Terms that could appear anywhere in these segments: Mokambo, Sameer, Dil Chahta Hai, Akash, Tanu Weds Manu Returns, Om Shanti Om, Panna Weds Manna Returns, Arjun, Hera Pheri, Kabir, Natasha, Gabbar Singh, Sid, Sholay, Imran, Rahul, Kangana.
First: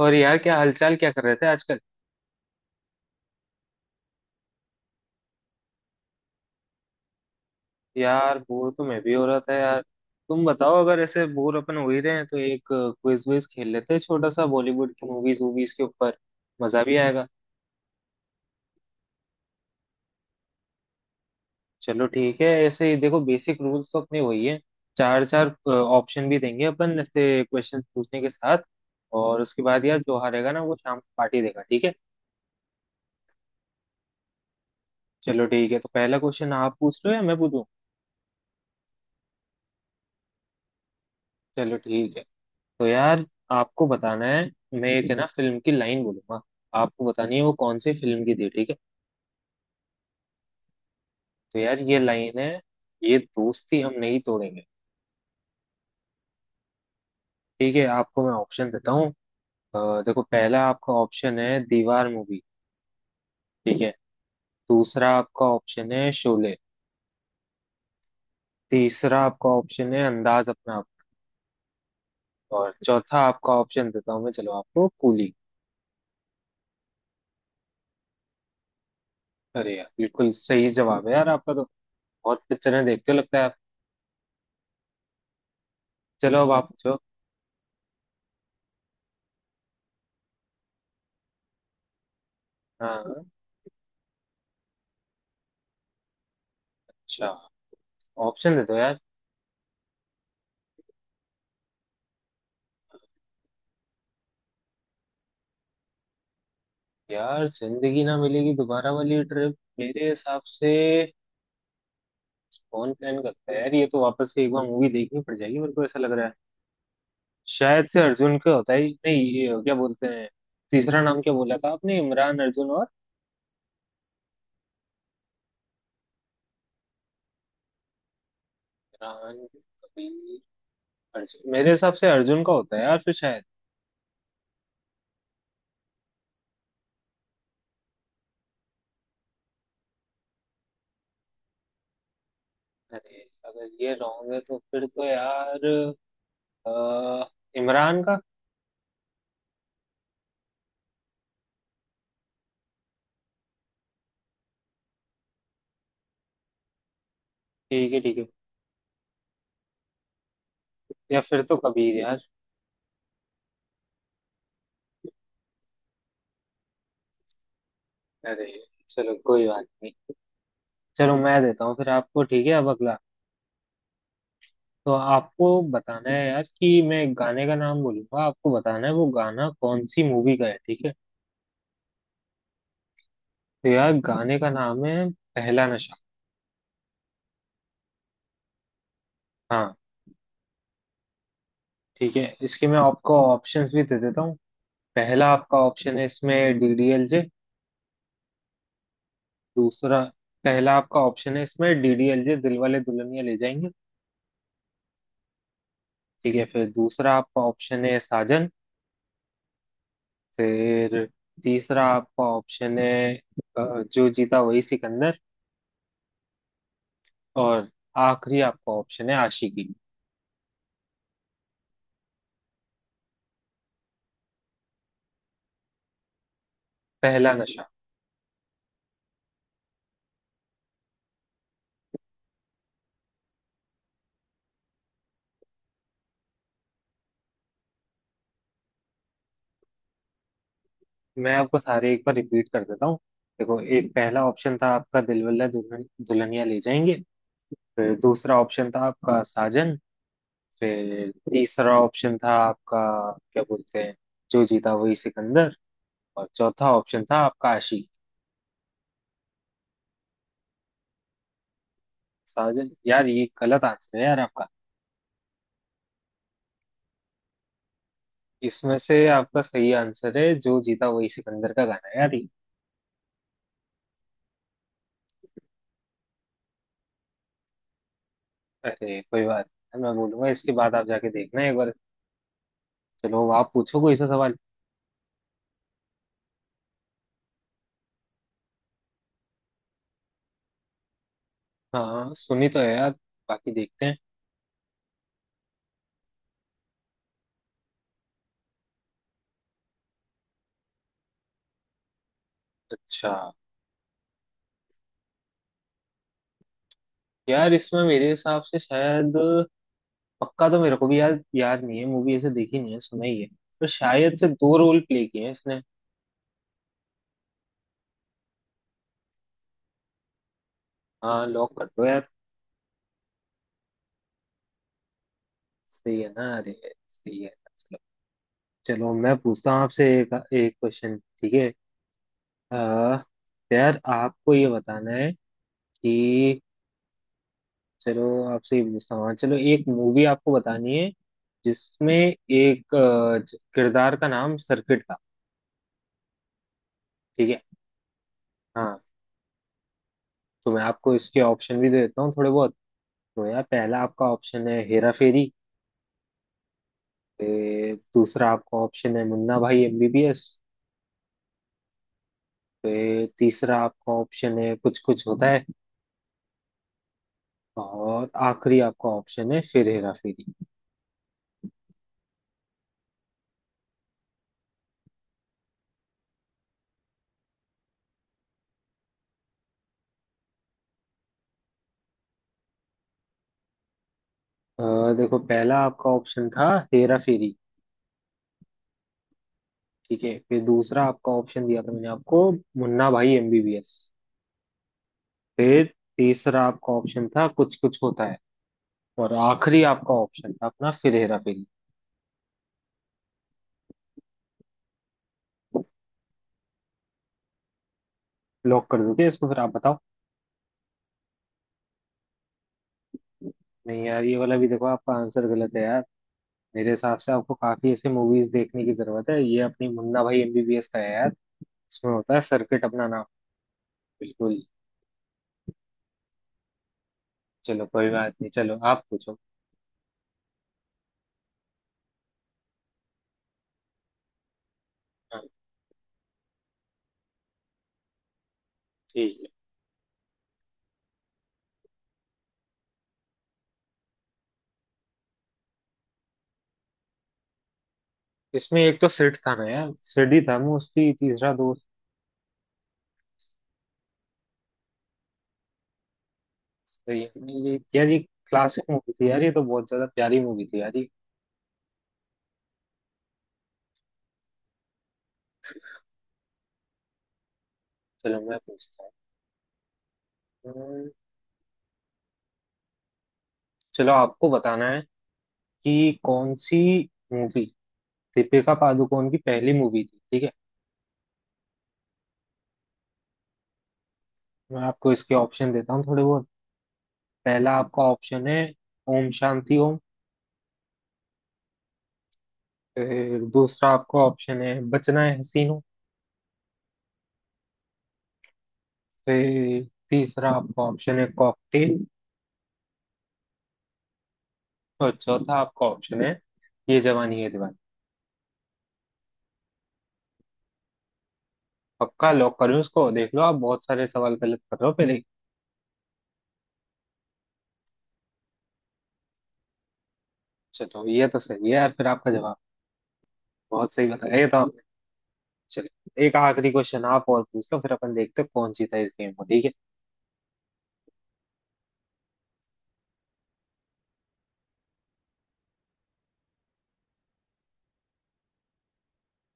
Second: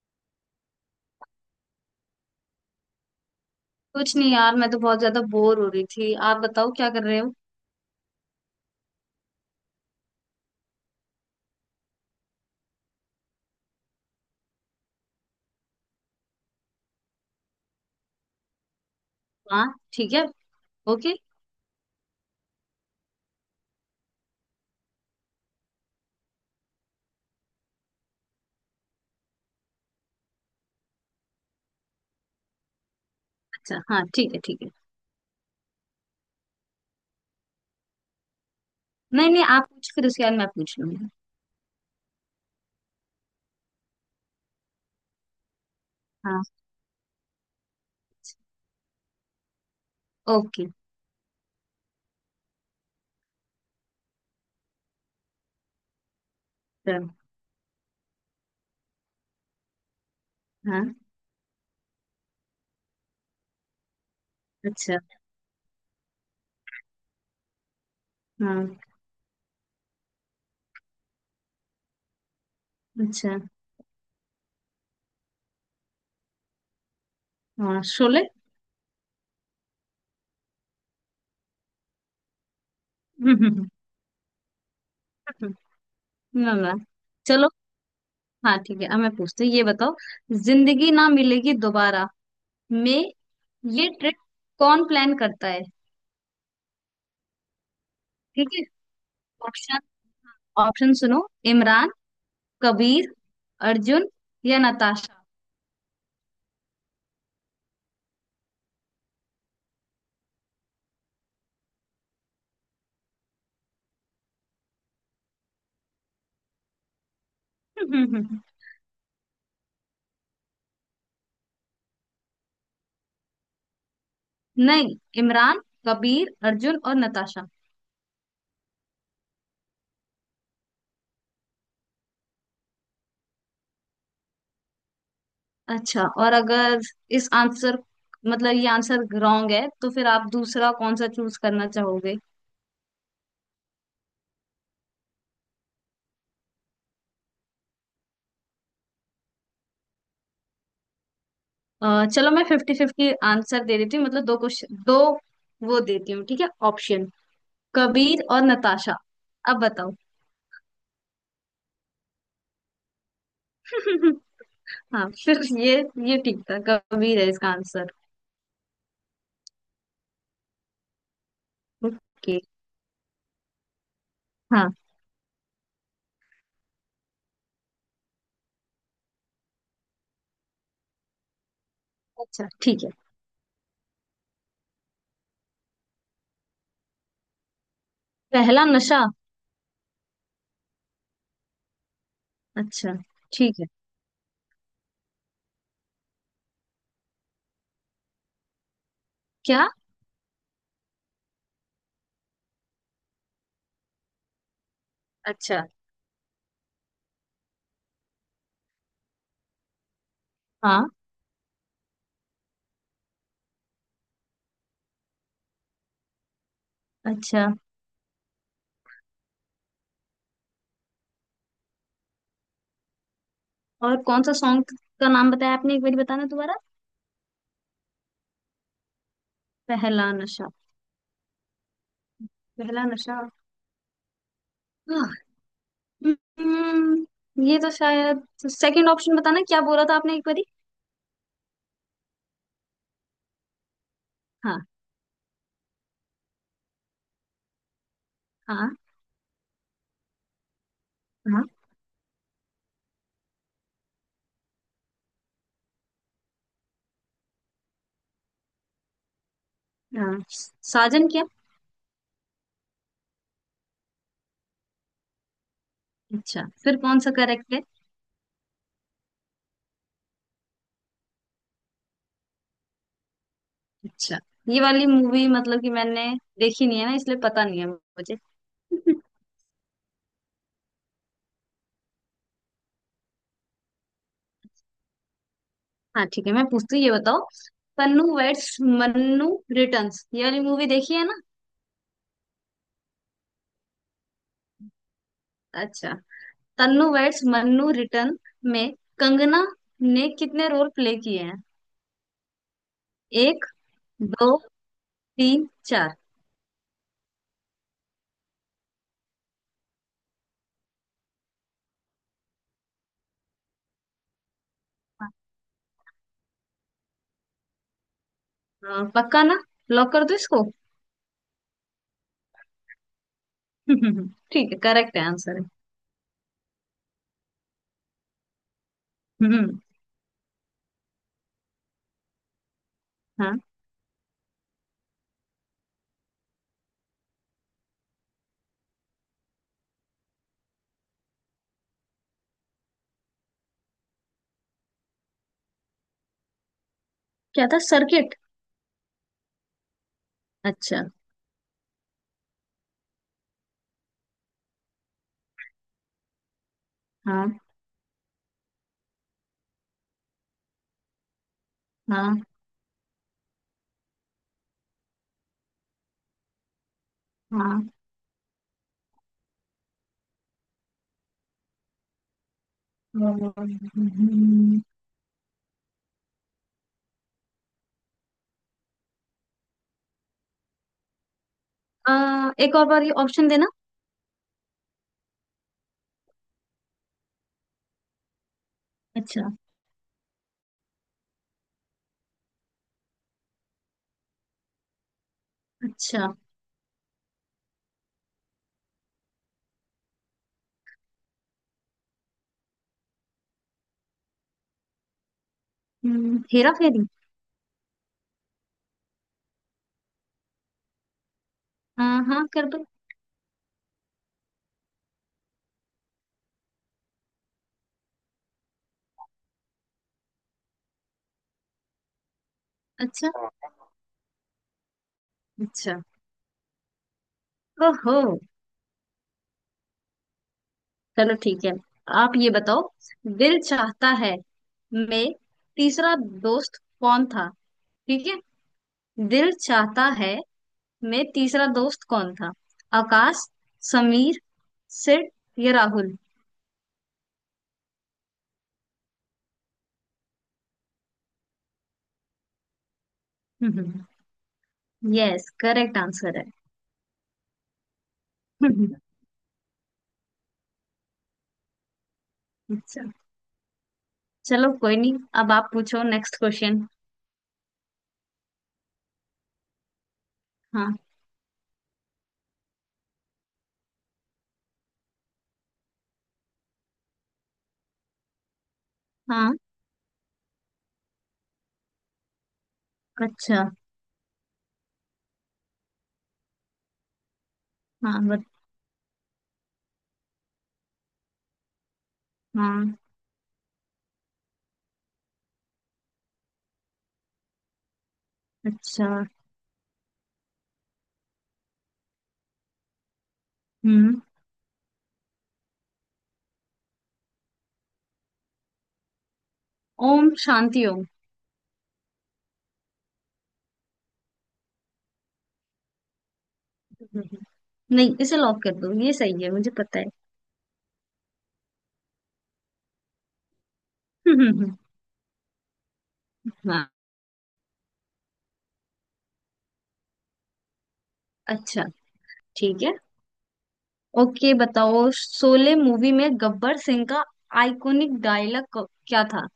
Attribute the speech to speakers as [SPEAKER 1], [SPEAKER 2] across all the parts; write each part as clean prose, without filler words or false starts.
[SPEAKER 1] और यार क्या हालचाल, क्या कर रहे थे आजकल?
[SPEAKER 2] कुछ नहीं यार, मैं तो बहुत ज्यादा बोर हो रही थी। आप बताओ क्या कर रहे हो।
[SPEAKER 1] यार बोर तो मैं भी हो रहा था यार। तुम बताओ, अगर ऐसे बोर अपन हो ही रहे हैं तो एक क्विज विज खेल लेते हैं छोटा सा, बॉलीवुड की मूवीज वूवीज के ऊपर। मजा भी आएगा।
[SPEAKER 2] हाँ। ठीक है। ओके।
[SPEAKER 1] चलो ठीक है, ऐसे ही देखो बेसिक रूल्स तो अपने वही है। चार चार ऑप्शन भी देंगे अपन ऐसे क्वेश्चन पूछने के साथ। और उसके बाद यार जो हारेगा ना वो शाम को पार्टी देगा, ठीक है।
[SPEAKER 2] अच्छा, हाँ ठीक है ठीक है।
[SPEAKER 1] चलो ठीक है, तो पहला क्वेश्चन आप पूछ रहे हो या मैं पूछूं?
[SPEAKER 2] नहीं नहीं, आप पूछ फिर उसके बाद मैं पूछ लूंगी।
[SPEAKER 1] चलो ठीक है। तो यार आपको बताना है, मैं एक है ना फिल्म की लाइन बोलूंगा।
[SPEAKER 2] हाँ।
[SPEAKER 1] आपको बतानी है वो कौन सी फिल्म की थी, ठीक है।
[SPEAKER 2] ओके।
[SPEAKER 1] तो यार ये लाइन है, ये दोस्ती हम नहीं तोड़ेंगे।
[SPEAKER 2] चलो।
[SPEAKER 1] ठीक है, आपको मैं ऑप्शन देता हूँ। अ, देखो पहला आपका
[SPEAKER 2] हाँ।
[SPEAKER 1] ऑप्शन है दीवार मूवी। ठीक है।
[SPEAKER 2] अच्छा।
[SPEAKER 1] दूसरा आपका ऑप्शन है शोले।
[SPEAKER 2] हाँ।
[SPEAKER 1] तीसरा आपका ऑप्शन है अंदाज अपना आप। और चौथा
[SPEAKER 2] अच्छा।
[SPEAKER 1] आपका ऑप्शन देता हूँ मैं, चलो, आपको कूली।
[SPEAKER 2] हाँ, शोले।
[SPEAKER 1] अरे यार बिल्कुल सही जवाब है यार आपका तो। बहुत पिक्चरें देखते हो लगता है आप। चलो अब
[SPEAKER 2] ना
[SPEAKER 1] आप
[SPEAKER 2] ना।
[SPEAKER 1] पूछो।
[SPEAKER 2] चलो। हाँ ठीक है, अब मैं पूछती हूँ, ये बताओ। जिंदगी ना मिलेगी दोबारा में
[SPEAKER 1] हाँ।
[SPEAKER 2] ये ट्रिप कौन प्लान करता है।
[SPEAKER 1] अच्छा,
[SPEAKER 2] ठीक
[SPEAKER 1] ऑप्शन
[SPEAKER 2] है।
[SPEAKER 1] दे दो यार।
[SPEAKER 2] ऑप्शन। ऑप्शन सुनो। इमरान, कबीर, अर्जुन या नताशा।
[SPEAKER 1] यार जिंदगी ना मिलेगी दोबारा वाली ट्रिप मेरे हिसाब से कौन प्लान करता है यार, ये तो वापस से एक बार मूवी देखनी पड़ जाएगी मेरे को ऐसा लग रहा है। शायद से अर्जुन का होता ही नहीं, ये क्या बोलते हैं। तीसरा नाम क्या बोला था आपने? इमरान, अर्जुन और
[SPEAKER 2] नहीं, इमरान कबीर अर्जुन और नताशा।
[SPEAKER 1] इमरान कबीर? अर्जुन, मेरे हिसाब से अर्जुन का होता है यार फिर शायद।
[SPEAKER 2] अच्छा, और अगर इस आंसर, मतलब ये आंसर रॉन्ग है, तो फिर आप दूसरा कौन सा चूज करना चाहोगे।
[SPEAKER 1] अरे अगर ये रॉन्ग है तो फिर तो यार अ, इमरान का।
[SPEAKER 2] चलो, मैं फिफ्टी फिफ्टी आंसर दे देती हूँ, मतलब दो क्वेश्चन दो वो देती हूँ, ठीक है ऑप्शन।
[SPEAKER 1] ठीक है ठीक
[SPEAKER 2] कबीर
[SPEAKER 1] है।
[SPEAKER 2] और नताशा। अब बताओ।
[SPEAKER 1] या फिर तो कबीर यार।
[SPEAKER 2] हाँ फिर ये ठीक था, कबीर है इसका आंसर।
[SPEAKER 1] अरे चलो कोई बात नहीं, चलो मैं देता हूँ फिर आपको,
[SPEAKER 2] ओके।
[SPEAKER 1] ठीक है, अब अगला।
[SPEAKER 2] हाँ।
[SPEAKER 1] तो आपको बताना है यार कि मैं एक गाने का नाम बोलूंगा, आपको बताना है वो गाना कौन सी मूवी का है, ठीक है।
[SPEAKER 2] अच्छा ठीक है।
[SPEAKER 1] तो यार गाने का नाम है पहला नशा।
[SPEAKER 2] पहला नशा।
[SPEAKER 1] हाँ, ठीक है, इसके मैं
[SPEAKER 2] अच्छा
[SPEAKER 1] आपको
[SPEAKER 2] ठीक है।
[SPEAKER 1] ऑप्शंस भी दे देता हूँ। पहला आपका ऑप्शन है इसमें डीडीएलजे।
[SPEAKER 2] क्या।
[SPEAKER 1] दूसरा, पहला आपका ऑप्शन है इसमें डीडीएलजे, दिल वाले दुल्हनिया ले जाएंगे।
[SPEAKER 2] अच्छा।
[SPEAKER 1] ठीक है, फिर दूसरा आपका ऑप्शन है साजन।
[SPEAKER 2] हाँ।
[SPEAKER 1] फिर तीसरा आपका ऑप्शन है जो जीता वही सिकंदर।
[SPEAKER 2] अच्छा।
[SPEAKER 1] और आखिरी आपका ऑप्शन है आशिकी।
[SPEAKER 2] और कौन सा सॉन्ग का नाम बताया आपने, एक बार बताना दोबारा।
[SPEAKER 1] पहला नशा।
[SPEAKER 2] पहला नशा। पहला नशा। हाँ। हम्म, ये तो शायद सेकंड ऑप्शन, बताना क्या बोला था आपने एक बारी।
[SPEAKER 1] मैं आपको सारे एक बार रिपीट कर देता हूँ। देखो एक पहला ऑप्शन था
[SPEAKER 2] हाँ
[SPEAKER 1] आपका दिलवाले दुल्हनिया ले जाएंगे। फिर दूसरा ऑप्शन
[SPEAKER 2] हाँ
[SPEAKER 1] था आपका साजन। फिर
[SPEAKER 2] हाँ
[SPEAKER 1] तीसरा ऑप्शन था आपका, क्या बोलते हैं, जो जीता वही सिकंदर। और चौथा ऑप्शन था आपका आशिक।
[SPEAKER 2] हाँ। साजन क्या।
[SPEAKER 1] साजन? यार ये गलत आंसर है यार आपका।
[SPEAKER 2] अच्छा, फिर कौन सा करेक्ट है।
[SPEAKER 1] इसमें से आपका सही आंसर है जो जीता वही सिकंदर का गाना है यार ये।
[SPEAKER 2] अच्छा, ये वाली मूवी मतलब कि मैंने देखी नहीं है ना, इसलिए पता नहीं है मुझे।
[SPEAKER 1] अरे कोई बात नहीं, मैं बोलूंगा इसके बाद आप जाके देखना एक बार। चलो आप पूछो कोई सा सवाल।
[SPEAKER 2] हाँ ठीक है, मैं पूछती हूँ ये बताओ। पन्नू वेड्स मन्नू रिटर्न्स, ये वाली मूवी देखी है ना।
[SPEAKER 1] हाँ, सुनी तो है यार, बाकी देखते हैं।
[SPEAKER 2] अच्छा। तन्नू वेड्स मन्नू रिटर्न में कंगना ने कितने रोल प्ले किए हैं।
[SPEAKER 1] अच्छा,
[SPEAKER 2] एक, दो, तीन, चार।
[SPEAKER 1] यार इसमें मेरे हिसाब से शायद पक्का तो मेरे को भी याद याद नहीं है, मूवी ऐसे देखी नहीं है, सुना ही है। पर शायद से दो रोल प्ले किए हैं इसने।
[SPEAKER 2] हाँ, पक्का ना। लॉक कर दो इसको।
[SPEAKER 1] हाँ लॉक कर दो यार।
[SPEAKER 2] ठीक है, करेक्ट है आंसर है।
[SPEAKER 1] सही है ना? अरे सही है। चलो, चलो मैं पूछता
[SPEAKER 2] हम्म,
[SPEAKER 1] हूँ आपसे एक एक क्वेश्चन, ठीक है। अह,
[SPEAKER 2] हाँ।
[SPEAKER 1] यार आपको ये बताना है कि चलो आपसे ये पूछता हूँ। हाँ, चलो एक मूवी आपको बतानी है जिसमें एक किरदार का नाम सर्किट था, ठीक है।
[SPEAKER 2] क्या था सर्किट।
[SPEAKER 1] हाँ, तो मैं
[SPEAKER 2] अच्छा।
[SPEAKER 1] आपको इसके ऑप्शन भी दे देता हूँ थोड़े बहुत। तो यार पहला आपका ऑप्शन है हेरा फेरी।
[SPEAKER 2] हाँ।
[SPEAKER 1] दूसरा आपका ऑप्शन है मुन्ना भाई एमबीबीएस।
[SPEAKER 2] हाँ।
[SPEAKER 1] तीसरा आपका ऑप्शन है कुछ कुछ होता है।
[SPEAKER 2] हाँ।
[SPEAKER 1] और आखिरी आपका ऑप्शन है फिर हेरा फेरी।
[SPEAKER 2] हम्म, एक और बार ये ऑप्शन देना।
[SPEAKER 1] अ, देखो पहला आपका ऑप्शन था हेरा फेरी।
[SPEAKER 2] अच्छा।
[SPEAKER 1] ठीक है, फिर दूसरा आपका ऑप्शन दिया था मैंने आपको मुन्ना भाई एमबीबीएस। फिर
[SPEAKER 2] अच्छा।
[SPEAKER 1] तीसरा आपका ऑप्शन था कुछ कुछ होता है। और आखिरी आपका ऑप्शन था अपना फिर हेरा फेरी।
[SPEAKER 2] हेरा फेरी।
[SPEAKER 1] लॉक कर दोगे इसको? फिर आप बताओ।
[SPEAKER 2] हाँ हाँ कर दो।
[SPEAKER 1] नहीं यार, ये वाला भी देखो आपका आंसर गलत है यार। मेरे हिसाब से आपको काफी ऐसी मूवीज देखने की जरूरत है, ये अपनी मुन्ना भाई एमबीबीएस का है यार। इसमें होता है सर्किट अपना नाम।
[SPEAKER 2] अच्छा।
[SPEAKER 1] बिल्कुल।
[SPEAKER 2] अच्छा।
[SPEAKER 1] चलो कोई
[SPEAKER 2] ओहो।
[SPEAKER 1] बात नहीं, चलो आप पूछो।
[SPEAKER 2] चलो ठीक है। आप ये बताओ, दिल चाहता है में
[SPEAKER 1] हाँ,
[SPEAKER 2] तीसरा दोस्त कौन था, ठीक है।
[SPEAKER 1] ठीक है।
[SPEAKER 2] दिल चाहता है में तीसरा दोस्त कौन था। आकाश, समीर, सिड या राहुल।
[SPEAKER 1] इसमें एक तो सेठ था ना यार, सेठ ही था, मैं उसकी तीसरा दोस्त।
[SPEAKER 2] यस, करेक्ट आंसर है।
[SPEAKER 1] सही है ये यार, ये क्लासिक
[SPEAKER 2] हम्म,
[SPEAKER 1] मूवी थी यार, ये तो बहुत ज्यादा प्यारी मूवी थी यार ये।
[SPEAKER 2] अच्छा। चलो कोई नहीं, अब आप पूछो नेक्स्ट क्वेश्चन।
[SPEAKER 1] चलो मैं पूछता हूँ।
[SPEAKER 2] हाँ।
[SPEAKER 1] हम्म, चलो आपको बताना है कि कौन सी मूवी दीपिका पादुकोण की
[SPEAKER 2] हाँ।
[SPEAKER 1] पहली मूवी थी, ठीक है।
[SPEAKER 2] अच्छा।
[SPEAKER 1] मैं आपको इसके ऑप्शन देता हूँ थोड़े बहुत। पहला आपका
[SPEAKER 2] हाँ
[SPEAKER 1] ऑप्शन है ओम शांति ओम।
[SPEAKER 2] हाँ।
[SPEAKER 1] फिर दूसरा आपका ऑप्शन है बचना है हसीनों।
[SPEAKER 2] अच्छा।
[SPEAKER 1] फिर तीसरा आपका ऑप्शन है कॉकटेल।
[SPEAKER 2] हम्म।
[SPEAKER 1] और चौथा आपका ऑप्शन है ये जवानी है दीवानी।
[SPEAKER 2] ओम शांति ओम।
[SPEAKER 1] पक्का लॉक करूँ इसको? देख लो, आप बहुत सारे सवाल गलत कर रहे हो पहले ही।
[SPEAKER 2] हम्म, नहीं, इसे लॉक कर दो, ये सही है मुझे पता
[SPEAKER 1] चलो ये तो सही है यार, फिर आपका जवाब बहुत सही बताया ये तो
[SPEAKER 2] है।
[SPEAKER 1] आपने। चलो एक आखिरी
[SPEAKER 2] हाँ
[SPEAKER 1] क्वेश्चन आप और पूछ लो, फिर अपन देखते हैं कौन जीता इस गेम को, ठीक है।
[SPEAKER 2] अच्छा ठीक है। ओके, बताओ, शोले मूवी में गब्बर सिंह का आइकॉनिक डायलॉग क्या था।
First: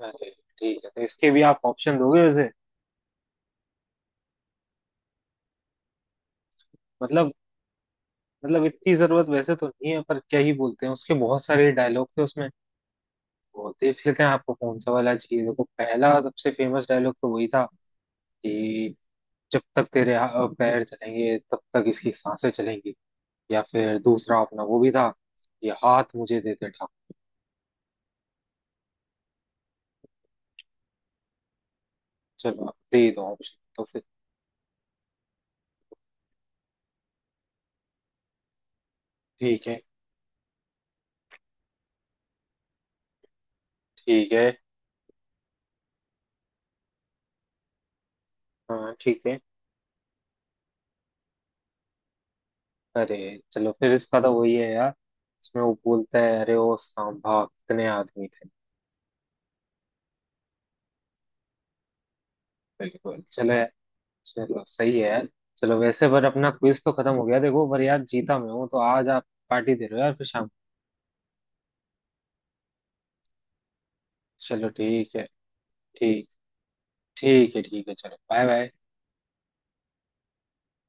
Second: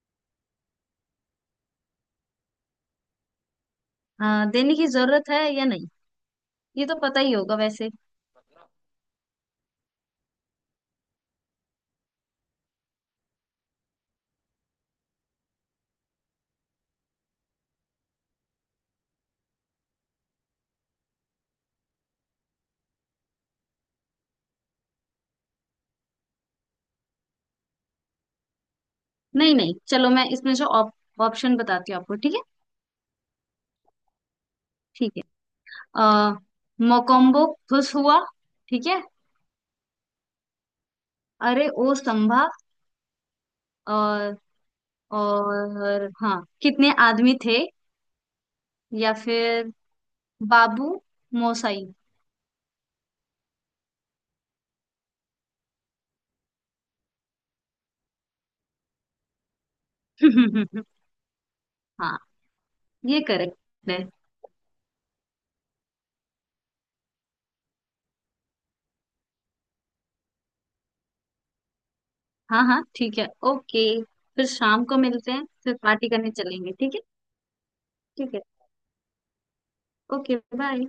[SPEAKER 1] अरे ठीक है, तो इसके भी आप ऑप्शन दोगे वैसे?
[SPEAKER 2] देने की जरूरत है या नहीं, ये तो पता
[SPEAKER 1] मतलब
[SPEAKER 2] ही होगा वैसे।
[SPEAKER 1] मतलब इतनी जरूरत वैसे तो नहीं है, पर क्या ही बोलते हैं, उसके बहुत सारे डायलॉग थे उसमें, बहुत ही अच्छे थे। आपको कौन सा वाला चाहिए? देखो, पहला सबसे फेमस डायलॉग तो वही था कि जब तक तेरे पैर चलेंगे तब तक इसकी सांसें चलेंगी। या फिर दूसरा अपना वो भी था, ये हाथ मुझे दे दे ठाकुर।
[SPEAKER 2] नहीं नहीं, चलो मैं इसमें से ऑप्शन बताती हूँ आपको, ठीक है।
[SPEAKER 1] चलो आप दे दो ऑप्शन तो फिर।
[SPEAKER 2] ठीक है। आ, मोकोम्बो खुश हुआ। ठीक है।
[SPEAKER 1] ठीक है
[SPEAKER 2] अरे ओ संभा।
[SPEAKER 1] ठीक
[SPEAKER 2] और।
[SPEAKER 1] है।
[SPEAKER 2] और हाँ, कितने आदमी थे।
[SPEAKER 1] हाँ
[SPEAKER 2] या
[SPEAKER 1] ठीक है।
[SPEAKER 2] फिर बाबू मोसाई।
[SPEAKER 1] अरे चलो, फिर इसका तो वही है यार, इसमें वो बोलता है अरे ओ सांभा, कितने आदमी थे।
[SPEAKER 2] हाँ, ये
[SPEAKER 1] बिल्कुल चलो।
[SPEAKER 2] करेक्ट है।
[SPEAKER 1] चलो सही है यार। चलो, वैसे पर अपना क्विज तो खत्म हो गया देखो, पर यार जीता मैं हूँ तो आज आप पार्टी दे रहे हो यार फिर शाम को।
[SPEAKER 2] हाँ हाँ ठीक है, ओके फिर
[SPEAKER 1] चलो
[SPEAKER 2] शाम को
[SPEAKER 1] ठीक है।
[SPEAKER 2] मिलते हैं, फिर पार्टी
[SPEAKER 1] ठीक,
[SPEAKER 2] करने चलेंगे, ठीक है।
[SPEAKER 1] ठीक है ठीक है, चलो
[SPEAKER 2] ठीक है,
[SPEAKER 1] बाय बाय।
[SPEAKER 2] Okay bye.